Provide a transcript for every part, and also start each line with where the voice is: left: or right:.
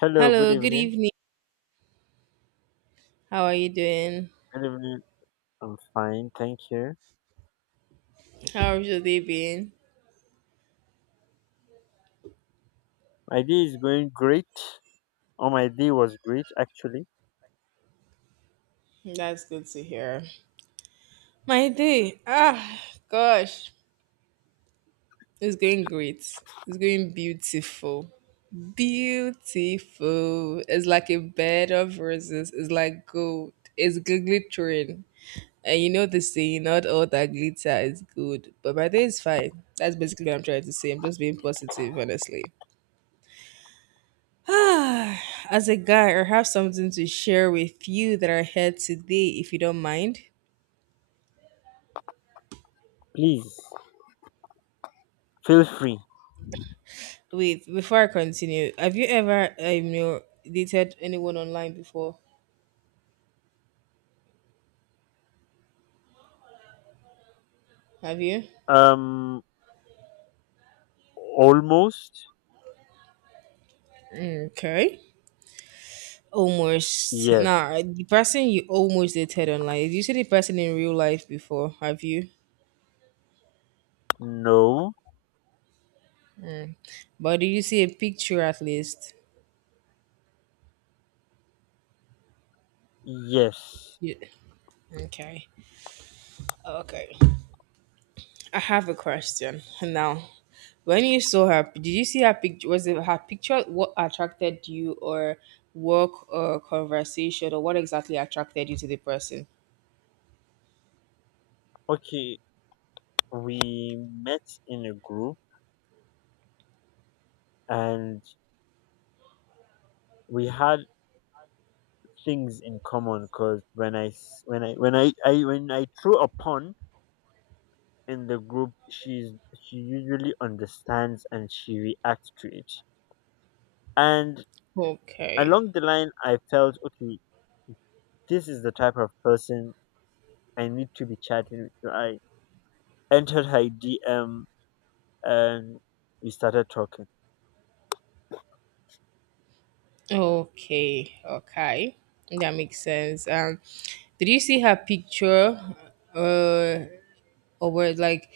left: Hello, good
right: Hello, good
left: evening.
right: evening. How are you doing?
left: Good evening. I'm fine, thank you.
right: How's your day been?
left: My day is going great. Oh, my day was great actually.
right: That's good to hear. My day, ah, gosh, it's going great. It's going beautiful. Beautiful. It's like a bed of roses. It's like gold. It's glittering. And you know the saying, not all that glitter is good. But my day is fine. That's basically what I'm trying to say. I'm just being positive, honestly. As a guy, I have something to share with you that I heard today, if you don't mind.
left: Please feel free.
right: Wait, before I continue, have you ever, you know, dated anyone online before? Have you?
left: Um, almost
right: Okay. Almost.
left: yes.
right: Nah, the person you almost dated online, did you see the person in real life before? Have you?
left: No,
right: But did you see a picture at least?
left: yes.
right: Yeah. Okay. Okay. I have a question now. When you saw her, did you see her picture? Was it her picture what attracted you, or work, or conversation, or what exactly attracted you to the person?
left: Okay, we met in a group and we had things in common because when I s- when I when I throw a pun in the group, she usually understands and she reacts to it. And
right: Okay,
left: along the line I felt, okay, this is the type of person I need to be chatting with. So I entered her DM and we started talking.
right: okay, that makes sense. Did you see her picture, uh, or were like,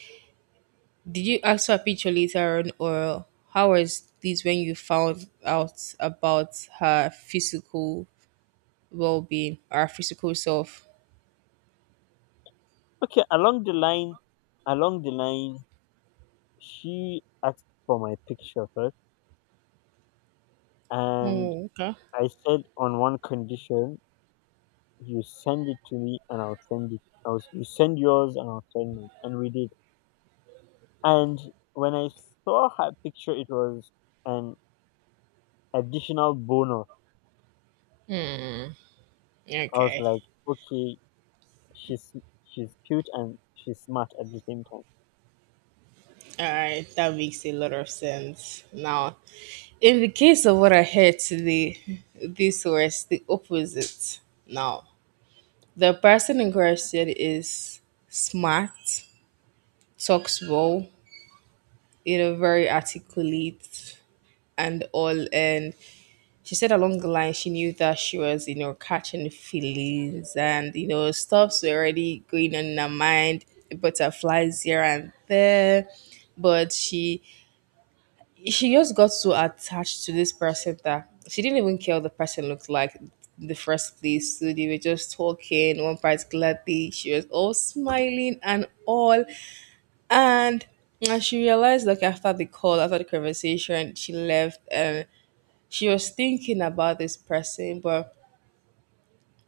right: did you ask her picture later on, or how was this when you found out about her physical well-being, or her physical self?
left: Okay, along the line she asked for my picture first. And
right: Oh, okay.
left: I said, on one condition: you send it to me and I'll send it I was You send yours and I'll send mine, and we did. And when I saw her picture, it was an additional bonus. I was
right: Okay.
left: like, okay, she's she's cute and she's smart at the same time.
right: All right. That makes a lot of sense. Now, in the case of what I heard today, this was the opposite. Now, the person in question is smart, talks well, you know, very articulate and all. And she said along the line, she knew that she was, you know, catching feelings and, you know, stuff's already going on in her mind, butterflies here and there but she just got so attached to this person that she didn't even care what the person looked like in the first place. So they were just talking one particular day. She was all smiling and all. And and she realized like after the call, after the conversation, she left and she was thinking about this person, but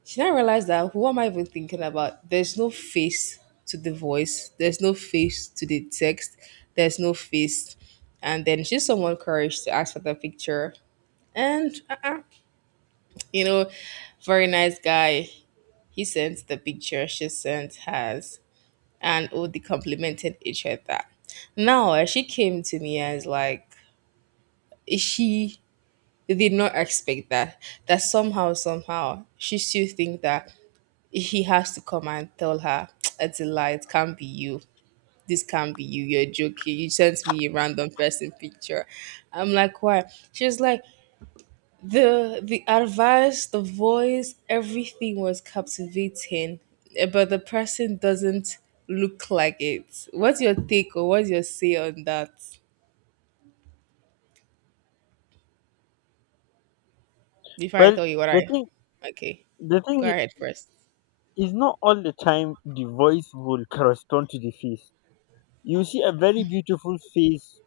right: she didn't realize that who am I even thinking about? There's no face to the voice, there's no face to the text, there's no face and then she's someone courage to ask for the picture and uh-uh, you know, very nice guy. He sent the picture she sent hers, and oh, they complimented each other. Now she came to me and is like, she did not expect that. That somehow, somehow, she still think that he has to come and tell her, "It's a lie. It can't be you. This can't be you. You're joking. You sent me a random person picture." I'm like, "Why?" She was like, The advice, the voice, everything was captivating, eh, but the person doesn't look like it. What's your take or what's your say on that? Before I
left: Well,
right: tell you what
left: the
right: I,
left: thing
right: okay,
left: the
right: go
left: thing
right: ahead first.
left: is not all the time the voice will correspond to the face. You see a very beautiful face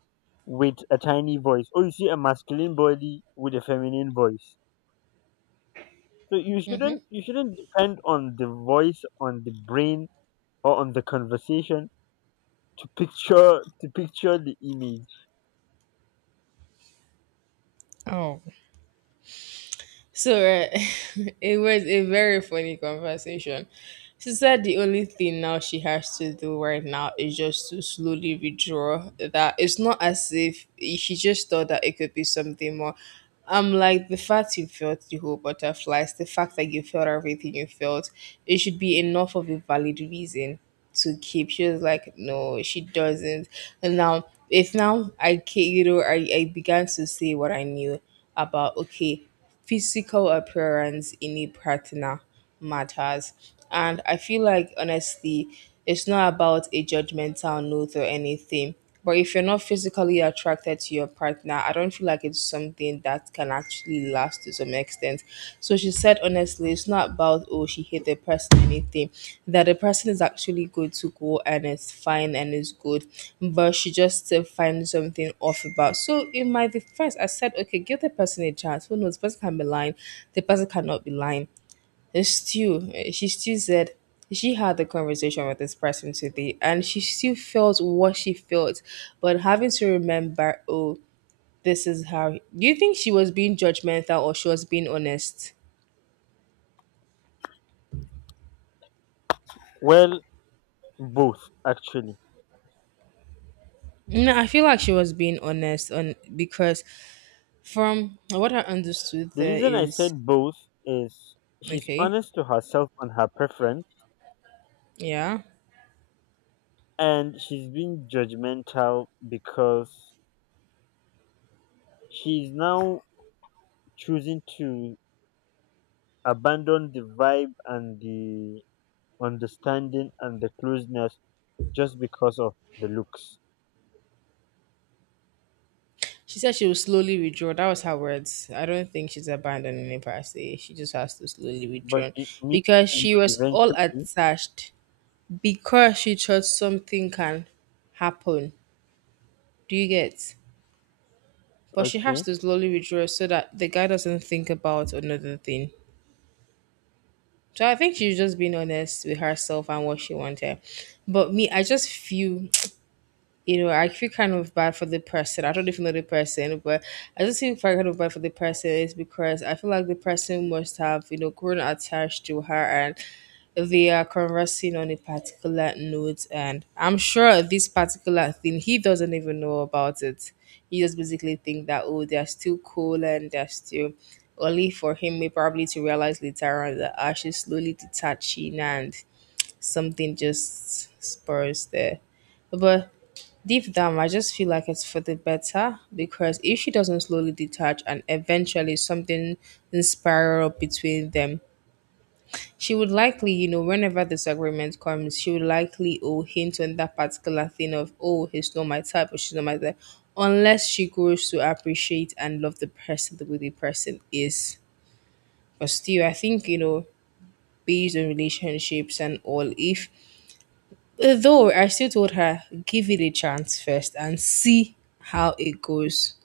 left: with a tiny voice, or you see a masculine body with a feminine voice. So you
right: Mm-hmm.
left: shouldn't you shouldn't depend on the voice, on the brain, or on the conversation to picture the image.
right: Oh, so it was a very funny conversation. She said the only thing now she has to do right now is just to slowly withdraw. That it's not as if she just thought that it could be something more. I'm like the fact you felt the whole butterflies, the fact that you felt everything you felt, it should be enough of a valid reason to keep. She was like, no, she doesn't. And now, if now you know, I began to say what I knew about, okay, physical appearance in a partner matters. And I feel like, honestly, it's not about a judgmental note or anything. But if you're not physically attracted to your partner, I don't feel like it's something that can actually last to some extent. So she said, honestly, it's not about, oh, she hate the person or anything, that the person is actually good to go and it's fine and it's good, but she just still finds something off about. So in my defense, I said, okay, give the person a chance. Who knows? The person can be lying, the person cannot be lying. Stu, she still said she had the conversation with this person today and she still felt what she felt, but having to remember, oh, this is how. Do you think she was being judgmental or she was being honest?
left: Well, both actually.
right: No, I feel like she was being honest on because from what I understood
left: The
right: there
left: reason I
right: is
left: said both is she's
right: okay,
left: honest to herself on her preference,
right: yeah.
left: and she's being judgmental because she's now choosing to abandon the vibe and the understanding and the closeness just because of the looks.
right: She said she will slowly withdraw. That was her words. I don't think she's abandoning it per se. She just has to slowly
left: But
right: withdraw
left: it means
right: because she was all
left: eventually,
right: attached because she thought something can happen. Do you get? But she has
left: okay,
right: to slowly withdraw so that the guy doesn't think about another thing. So I think she's just being honest with herself and what she wanted. But me, I just feel you know, I feel kind of bad for the person. I don't even know the person, but I just feel kind of bad for the person is because I feel like the person must have, you know, grown attached to her and they are conversing on a particular note. And I'm sure this particular thing, he doesn't even know about it. He just basically think that, oh, they're still cool and they're still only for him may probably to realize later on that ah, she's slowly detaching and something just spurs there. But deep down, I just feel like it's for the better because if she doesn't slowly detach and eventually something will spiral between them, she would likely, you know, whenever disagreement comes, she would likely oh hint on that particular thing of oh he's not my type or she's not my type, unless she grows to appreciate and love the person the way the person is. But still, I think you know, based on relationships and all, if though I still told her give it a chance first and see how it goes.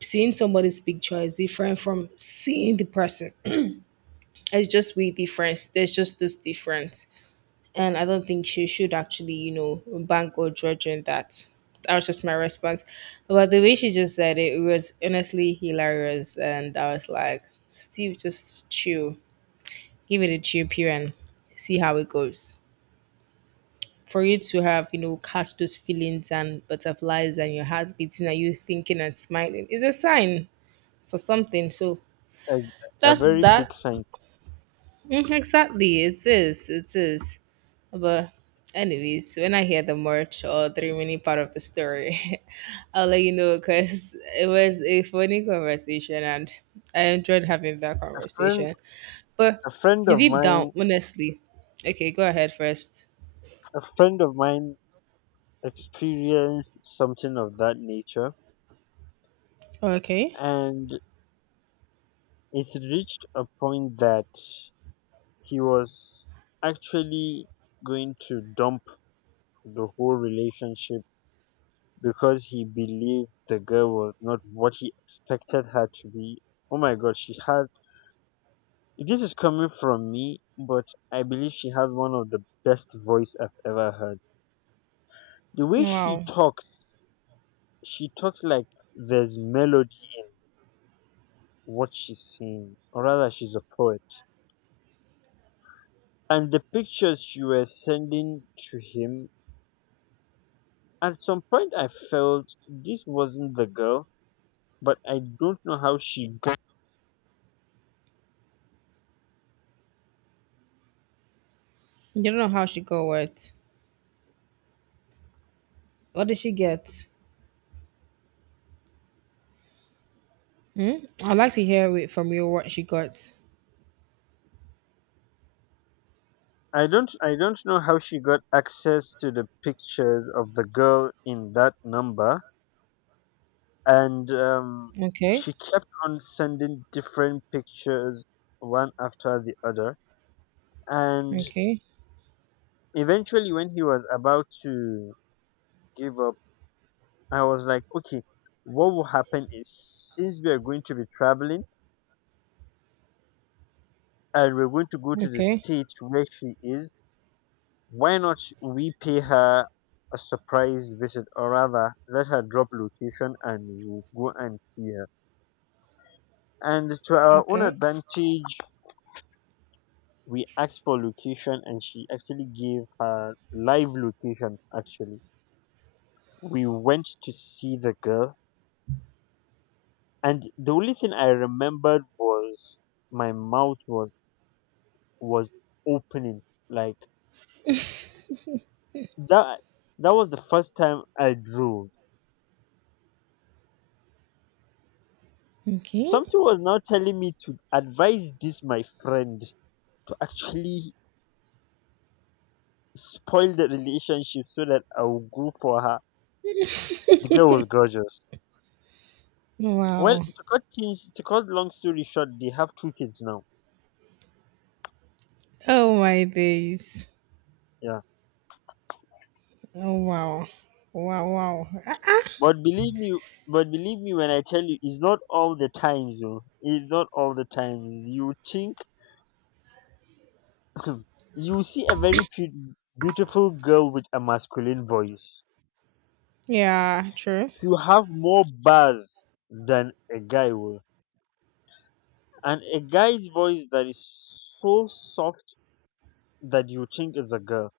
right: Seeing somebody's picture is different from seeing the person. It's just way difference. There's just this difference. And I don't think she should actually, you know, bank or judge on that. That was just my response. But the way she just said it, it was honestly hilarious. And I was like, Steve, just chill. Give it a chill period and see how it goes for you to have you know catch those feelings and butterflies and your heart beating and you thinking and smiling is a sign for something so
left: a, a
right: that's
left: very big
right: that
left: sign.
right: Mm, exactly, it is, it is. But anyways, when I hear the merch or the remaining part of the story, I'll let you know because it was a funny conversation and I enjoyed having that
left: A friend,
right: conversation. But
left: a friend of
right: deep down,
left: mine,
right: honestly, okay, go ahead first.
left: a friend of mine experienced something of that nature,
right: Okay.
left: and it reached a point that he was actually going to dump the whole relationship because he believed the girl was not what he expected her to be. Oh my god, she had this is coming from me, but I believe she has one of the best voice I've ever heard. The way
right: Wow.
left: she talks like there's melody in what she's saying, or rather, she's a poet. And the pictures she was sending to him. At some point, I felt this wasn't the girl, but I don't know how she got.
right: You don't know how she got what. What did she get? Hmm? I'd like to hear it from you what she got.
left: I don't. I don't know how she got access to the pictures of the girl in that number, and
right: Okay.
left: she kept on sending different pictures one after the other. And
right: Okay.
left: eventually, when he was about to give up, I was like, okay, what will happen is, since we are going to be traveling and we're going to go to the
right: Okay.
left: state where she is. Why not we pay her a surprise visit? Or rather, let her drop location and we'll go and see her. And to our own
right: Okay.
left: advantage, we asked for location, and she actually gave her live location. Actually, we went to see the girl, and the only thing I remembered was my mouth was was opening like that. That was the first time I drove.
right: Okay.
left: Something was now telling me to advise this my friend to actually spoil the relationship so that I will go for her. The girl was gorgeous. Well,
right: Wow.
left: to cut long story short, they have two kids now.
right: Oh my days.
left: Yeah,
right: Oh wow. Wow wow. Ah, ah.
left: but believe me when I tell you, it's not all the times, though. It's not all the times. You think you see a very beautiful girl with a masculine voice.
right: Yeah, true.
left: You have more bars than a guy will. And a guy's voice that is so soft that you think is a girl.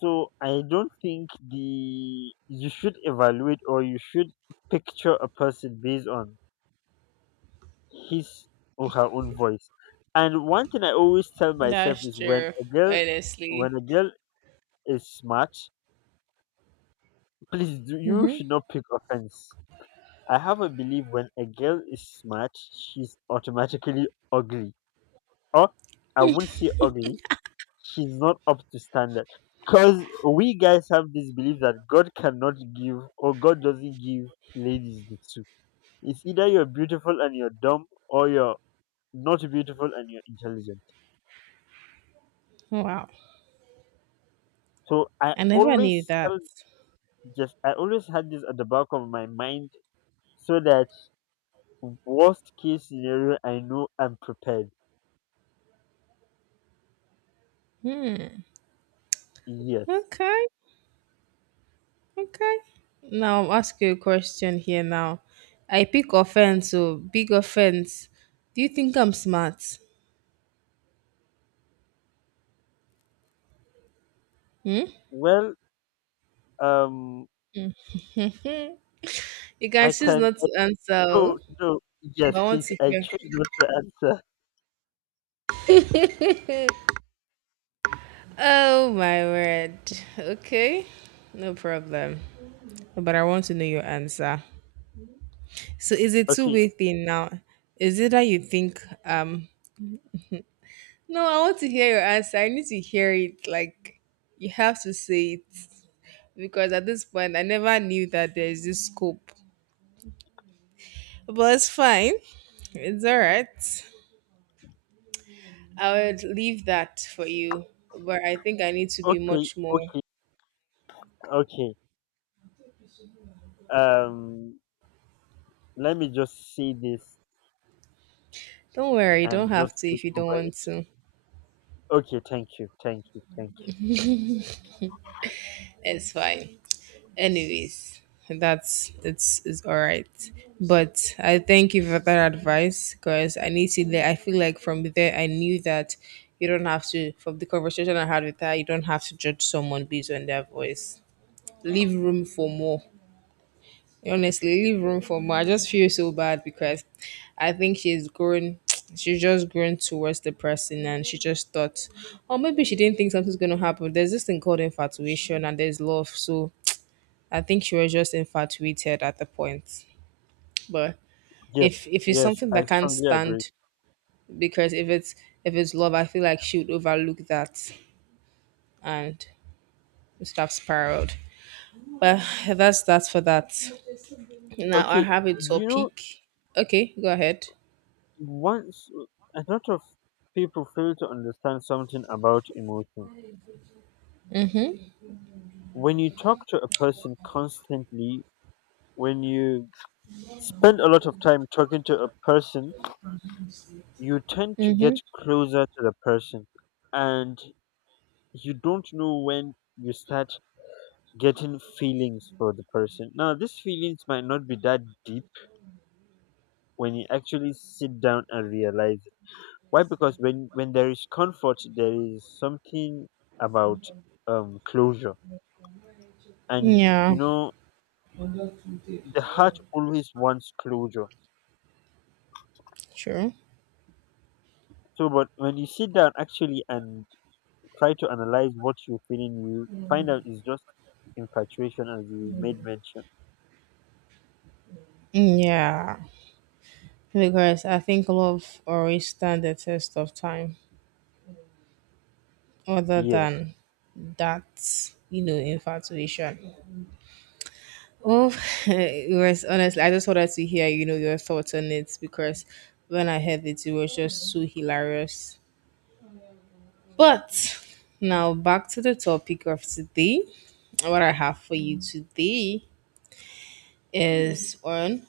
left: So I don't think the you should evaluate, or you should picture a person based on his or her own voice. And one thing I always tell myself
right: That's
left: is, when
right: true.
left: a girl when
right: Honestly.
left: a girl is smart, please do, you
right: Mm-hmm.
left: should not pick offense. I have a belief: when a girl is smart, she's automatically ugly. Or I wouldn't say ugly, she's not up to standard, because we guys have this belief that god cannot give, or god doesn't give ladies the two. It's either you're beautiful and you're dumb, or you're not beautiful and you're intelligent.
right: Wow.
left: So I
right: I never knew
left: always
right: that.
left: tell just I always had this at the back of my mind, so that worst case scenario, I know I'm prepared. Yes.
right: Okay. Okay. Now I'm asking you a question here now. I pick offense, so big offense. Do you think I'm smart?
left: Well, um
right: You can
left: I
right: choose
left: can
right: not to answer.
left: no,
right: Oh.
left: no, yes,
right: I want
left: please,
right: to
left: I
right: hear.
left: choose not to answer.
right: Oh my word. Okay. No problem. But I want to know your answer. So it's a
left: Okay,
right: two-way thing now. Is it that you think, no, I want to hear your answer. I need to hear it. Like you have to say it because at this point, I never knew that there is this scope. But it's fine. It's all right. I would leave that for you. But I think I need to be
left: okay,
right: much more.
left: okay. Okay. Um, let me just see this
right: Don't worry. You don't
left: and
right: have
left: just
right: to
left: get
right: if you don't
left: over
right: want
left: it.
right: to.
left: Okay, thank you, thank you, thank
right: It's fine. Anyways, that's it's all right, but I thank you for that advice because I need to, I feel like from there I knew that you don't have to, from the conversation I had with her, you don't have to judge someone based on their voice. Leave room for more, honestly, leave room for more. I just feel so bad because I think she's grown she's just grown towards the person and she just thought or maybe she didn't think something's going to happen. There's this thing called infatuation and there's love, so I think she was just infatuated at the point. But
left: you. Yes,
right: if it's
left: yes,
right: something
left: I
right: that can't
left: strongly agree.
right: stand, because if it's love, I feel like she would overlook that and it would have spiraled. But that's for that. Now I
left: Okay,
right: have a
left: you know,
right: topic. Okay, go ahead.
left: once a lot of people fail to understand something about emotion. When you talk to a person constantly, when you spend a lot of time talking to a person, you tend to
right: Mm-hmm.
left: get closer to the person, and you don't know when you start getting feelings for the person. Now, these feelings might not be that deep when you actually sit down and realize it. Why? Because when there is comfort, there is something about closure, and
right: Yeah,
left: you know the heart always wants closure.
right: true.
left: So, but when you sit down actually and try to analyze what you're feeling, you find out it's just infatuation, as you made mention.
right: Yeah, because I think love always stand the test of time, other
left: Yes,
right: than that, you know, infatuation. Oh, it was honestly, I just wanted to hear, you know, your thoughts on it because when I heard it, it was just so hilarious. But now back to the topic of today. What I have for you today is on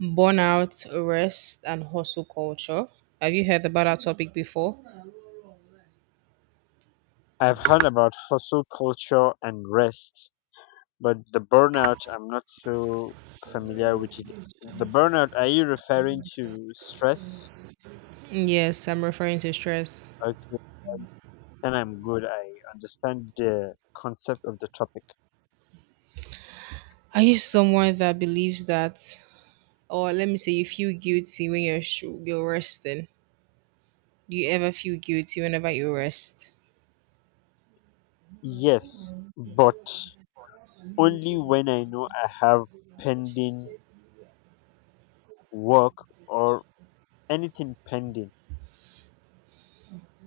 right: burnout, rest, and hustle culture. Have you heard about our topic before?
left: I've heard about hustle culture and rest. But the burnout, I'm not so familiar with it. The burnout, are you referring to stress?
right: Yes, I'm referring to stress.
left: Okay, then I'm good. I understand the concept of the topic.
right: Are you someone that believes that, or let me say, you feel guilty when you're resting? Do you ever feel guilty whenever you rest?
left: Yes, but only when I know I have pending work or anything pending.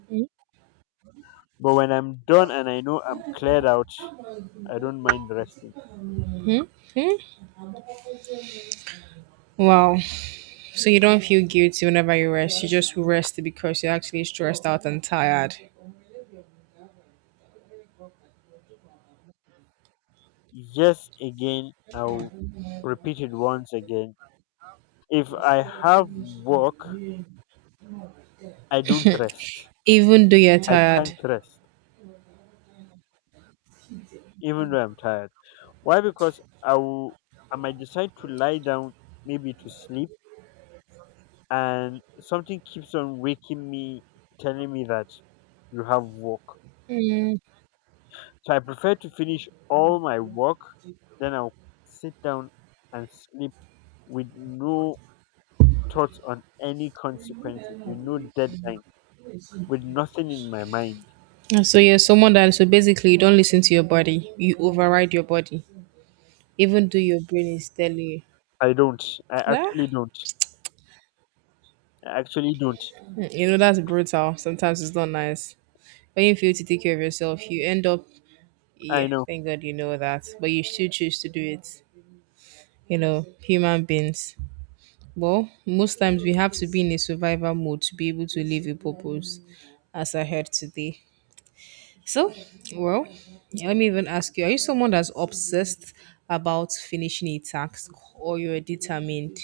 right: Mm.
left: But when I'm done and I know I'm cleared out, I don't mind resting.
right: Hmm? Hmm? Wow. So you don't feel guilty whenever you rest. You just rest because you're actually stressed out and tired,
left: Yes, again, I'll repeat it once again. If I have work, I don't rest.
right: even though you're
left: I can't
right: tired.
left: rest, even though I'm tired. Why? Because I might decide to lie down, maybe to sleep, and something keeps on waking me, telling me that you have work.
right: Mm.
left: So I prefer to finish all my work, then I'll sit down and sleep with no thoughts on any consequences, with no deadline, with nothing in my mind.
right: So you're someone that, so basically you don't listen to your body. You override your body, even though your brain is telling you.
left: I don't. I
right: Nah.
left: actually don't. I actually don't.
right: Mm, you know that's brutal. Sometimes it's not nice. When you feel to take care of yourself, you end up. Yeah,
left: I know.
right: thank God you know that, but you still choose to do it. You know, human beings. Well, most times we have to be in a survival mode to be able to live a purpose, as I heard today. So, well, yeah, let me even ask you, are you someone that's obsessed about finishing a task, or you're determined?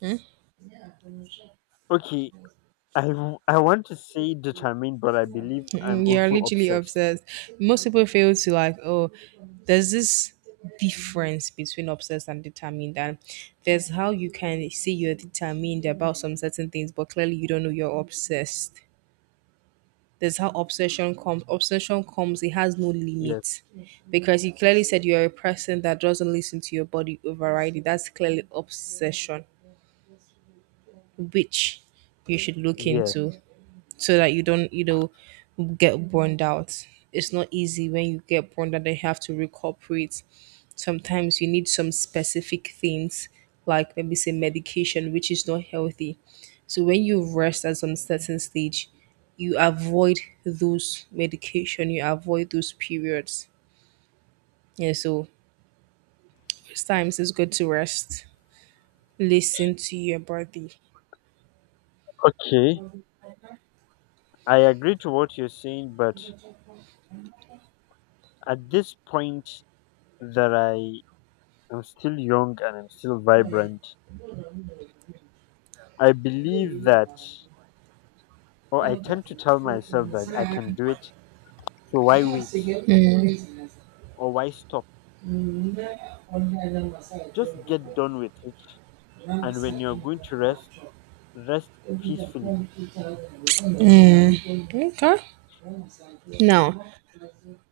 right: Hmm?
left: Okay, I want to say determined, but I believe I'm
right: Mm, you're
left: also
right: literally
left: obsessed.
right: obsessed. Most people fail to, like, oh, there's this difference between obsessed and determined, and there's how you can say you're determined about some certain things but clearly you don't know you're obsessed. There's how obsession comes. Obsession comes, it has no
left: Yes,
right: limit. Because you clearly said you're a person that doesn't listen to your body, overriding. That's clearly obsession, which you should look into
left: yes.
right: so that you don't, you know, get burned out. It's not easy when you get burned out, they have to recuperate. Sometimes you need some specific things, like maybe say medication, which is not healthy. So when you rest at some certain stage, you avoid those medication, you avoid those periods. Yeah, so most times it's good to rest, listen to your body.
left: Okay, I agree to what you're saying, but at this point that I am still young and I'm still vibrant, I believe that, or I tend to tell myself that I can do it. So why wait? Or why stop? Just get done with it. And when you're going to rest, rest peacefully.
right: Mm, okay. Now,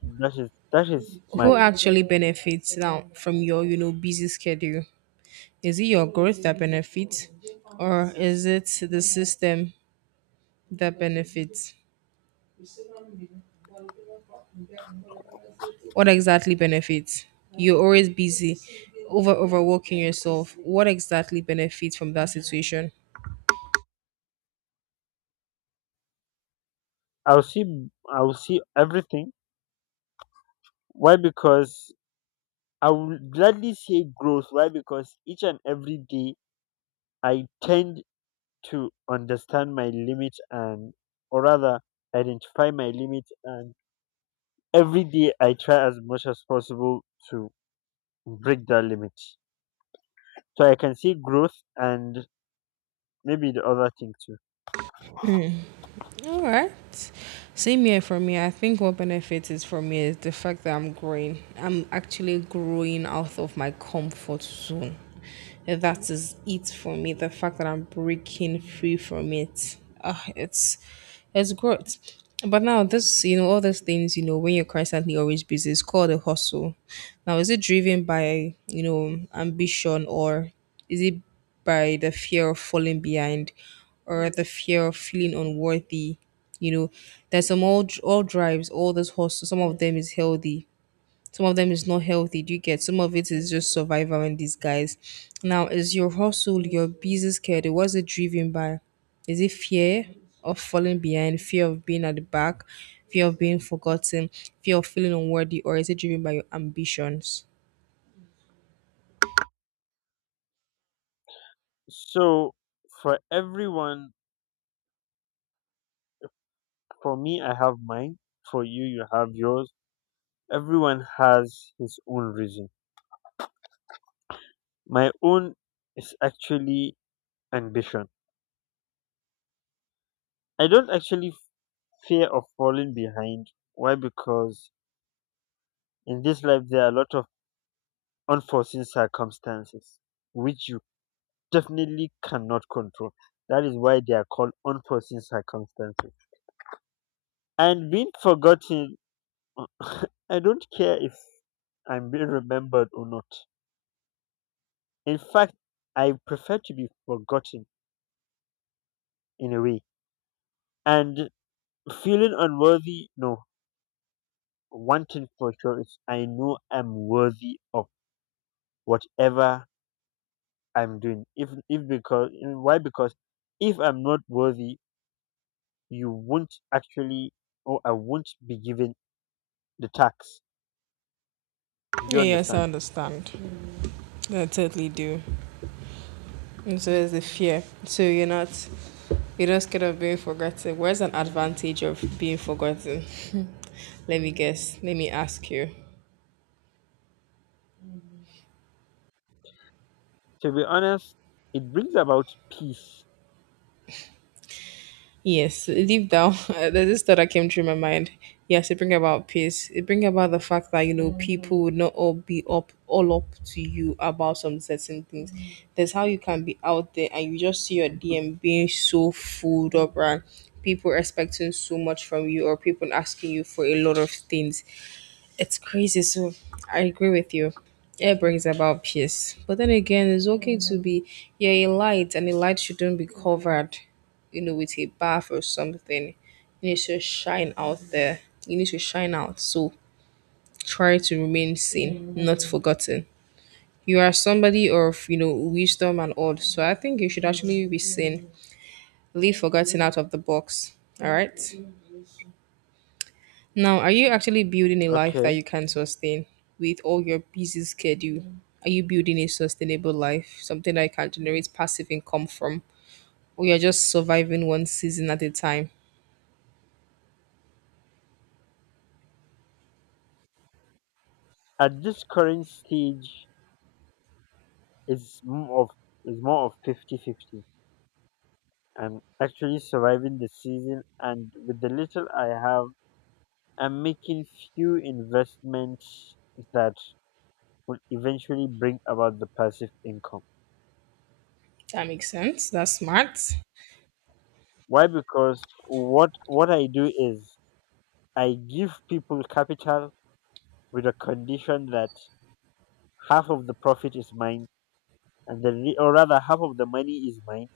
left: That is my.
right: who actually benefits now from your, you know, busy schedule? Is it your growth that benefits, or is it the system that benefits? What exactly benefits? You're always busy, overworking yourself. What exactly benefits from that situation?
left: I'll see. I'll see everything. Why? Because I would gladly say growth. Why? Because each and every day I tend to understand my limit, and, or rather, identify my limit. And every day I try as much as possible to break that limit. So I can see growth and maybe the other thing too.
right: All right. Same here for me. I think what benefits, is for me, is the fact that I'm growing. I'm actually growing out of my comfort zone. And that is it for me. The fact that I'm breaking free from it. Ah, it's growth. But now this, you know, all those things, you know, when you're constantly always busy, it's called a hustle. Now, is it driven by, you know, ambition, or is it by the fear of falling behind, or the fear of feeling unworthy? You know, there's some, all drives, all this hustle. Some of them is healthy, some of them is not healthy. Do you get? Some of it is just survival in disguise. Now, is your hustle, your business schedule, what's it driven by? Is it fear of falling behind, fear of being at the back, fear of being forgotten, fear of feeling unworthy, or is it driven by your ambitions?
left: So for everyone, for me, I have mine. For you, you have yours. Everyone has his own reason. My own is actually ambition. I don't actually fear of falling behind. Why? Because in this life there are a lot of unforeseen circumstances which you definitely cannot control. That is why they are called unforeseen circumstances. And being forgotten, I don't care if I'm being remembered or not. In fact, I prefer to be forgotten in a way. And feeling unworthy, no. One thing for sure is I know I'm worthy of whatever I'm doing. If because why because if I'm not worthy, you won't actually, or I won't be given the tax. Do you
right: Yes, I
left: understand?
right: understand. I totally do. And so there's the fear. So you're not scared of being forgotten. Where's an advantage of being forgotten? Let me guess. Let me ask you.
left: To be honest, it brings about peace.
right: Yes, deep down, there's this thought that came through my mind. Yes, it bring about peace. It bring about the fact that, you know, people would not all be up all up to you about some certain things. There's how you can be out there and you just see your DM being so full up, right? People expecting so much from you, or people asking you for a lot of things. It's crazy. So I agree with you. It brings about peace. But then again, it's okay to be, yeah, a light, and a light shouldn't be covered, you know, with a bath or something. You need to shine out there. You need to shine out. So try to remain seen, not forgotten. You are somebody of, you know, wisdom and all. So I think you should actually be seen. Leave forgotten out of the box. All right? Now, are you actually building a life that
left: Okay,
right: you can sustain with all your busy schedule? Are you building a sustainable life, something that you can generate passive income from, or you're just surviving one season at a time?
left: at this current stage, it's more of fifty-fifty, 50. I'm actually surviving the season, and with the little I have, I'm making few investments that will eventually bring about the passive income.
right: That makes sense. That's smart.
left: Why? Because what I do is I give people capital with a condition that half of the profit is mine, and or rather half of the money is mine,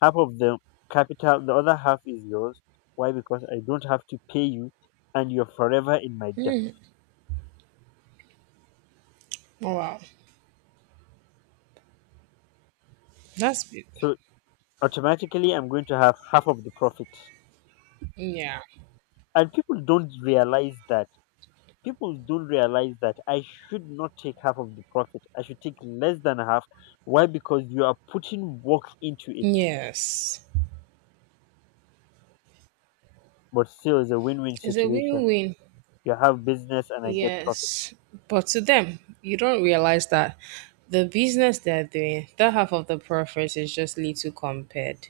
left: half of the capital, the other half is yours. Why? Because I don't have to pay you, and you're forever in my debt.
right: Oh, wow, that's big.
left: So automatically, I'm going to have half of the profit,
right: Yeah.
left: and people don't realize that I should not take half of the profit. I should take less than half. Why? Because you are putting work into it.
right: Yes.
left: But still, it's a win-win
right: It's a
left: situation.
right: win-win.
left: You have business and I get profit.
right: Yes. But to them, you don't realize that the business they're doing, that half of the profit is just little compared.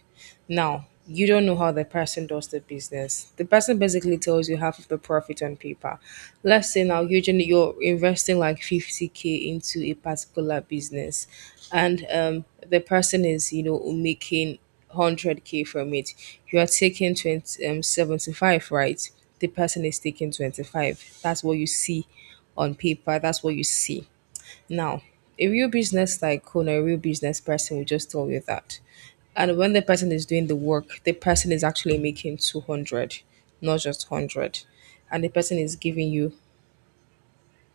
right: Now, you don't know how the person does the business. The person basically tells you half of the profit on paper. Let's say now usually you're investing like 50K into a particular business and the person is, you know, making 100K from it. You are taking 75, right? The person is taking 25. That's what you see on paper. That's what you see. Now, a real business tycoon, a real business person will just tell you that, and when the person is doing the work, the person is actually making 200, not just 100, and the person is giving you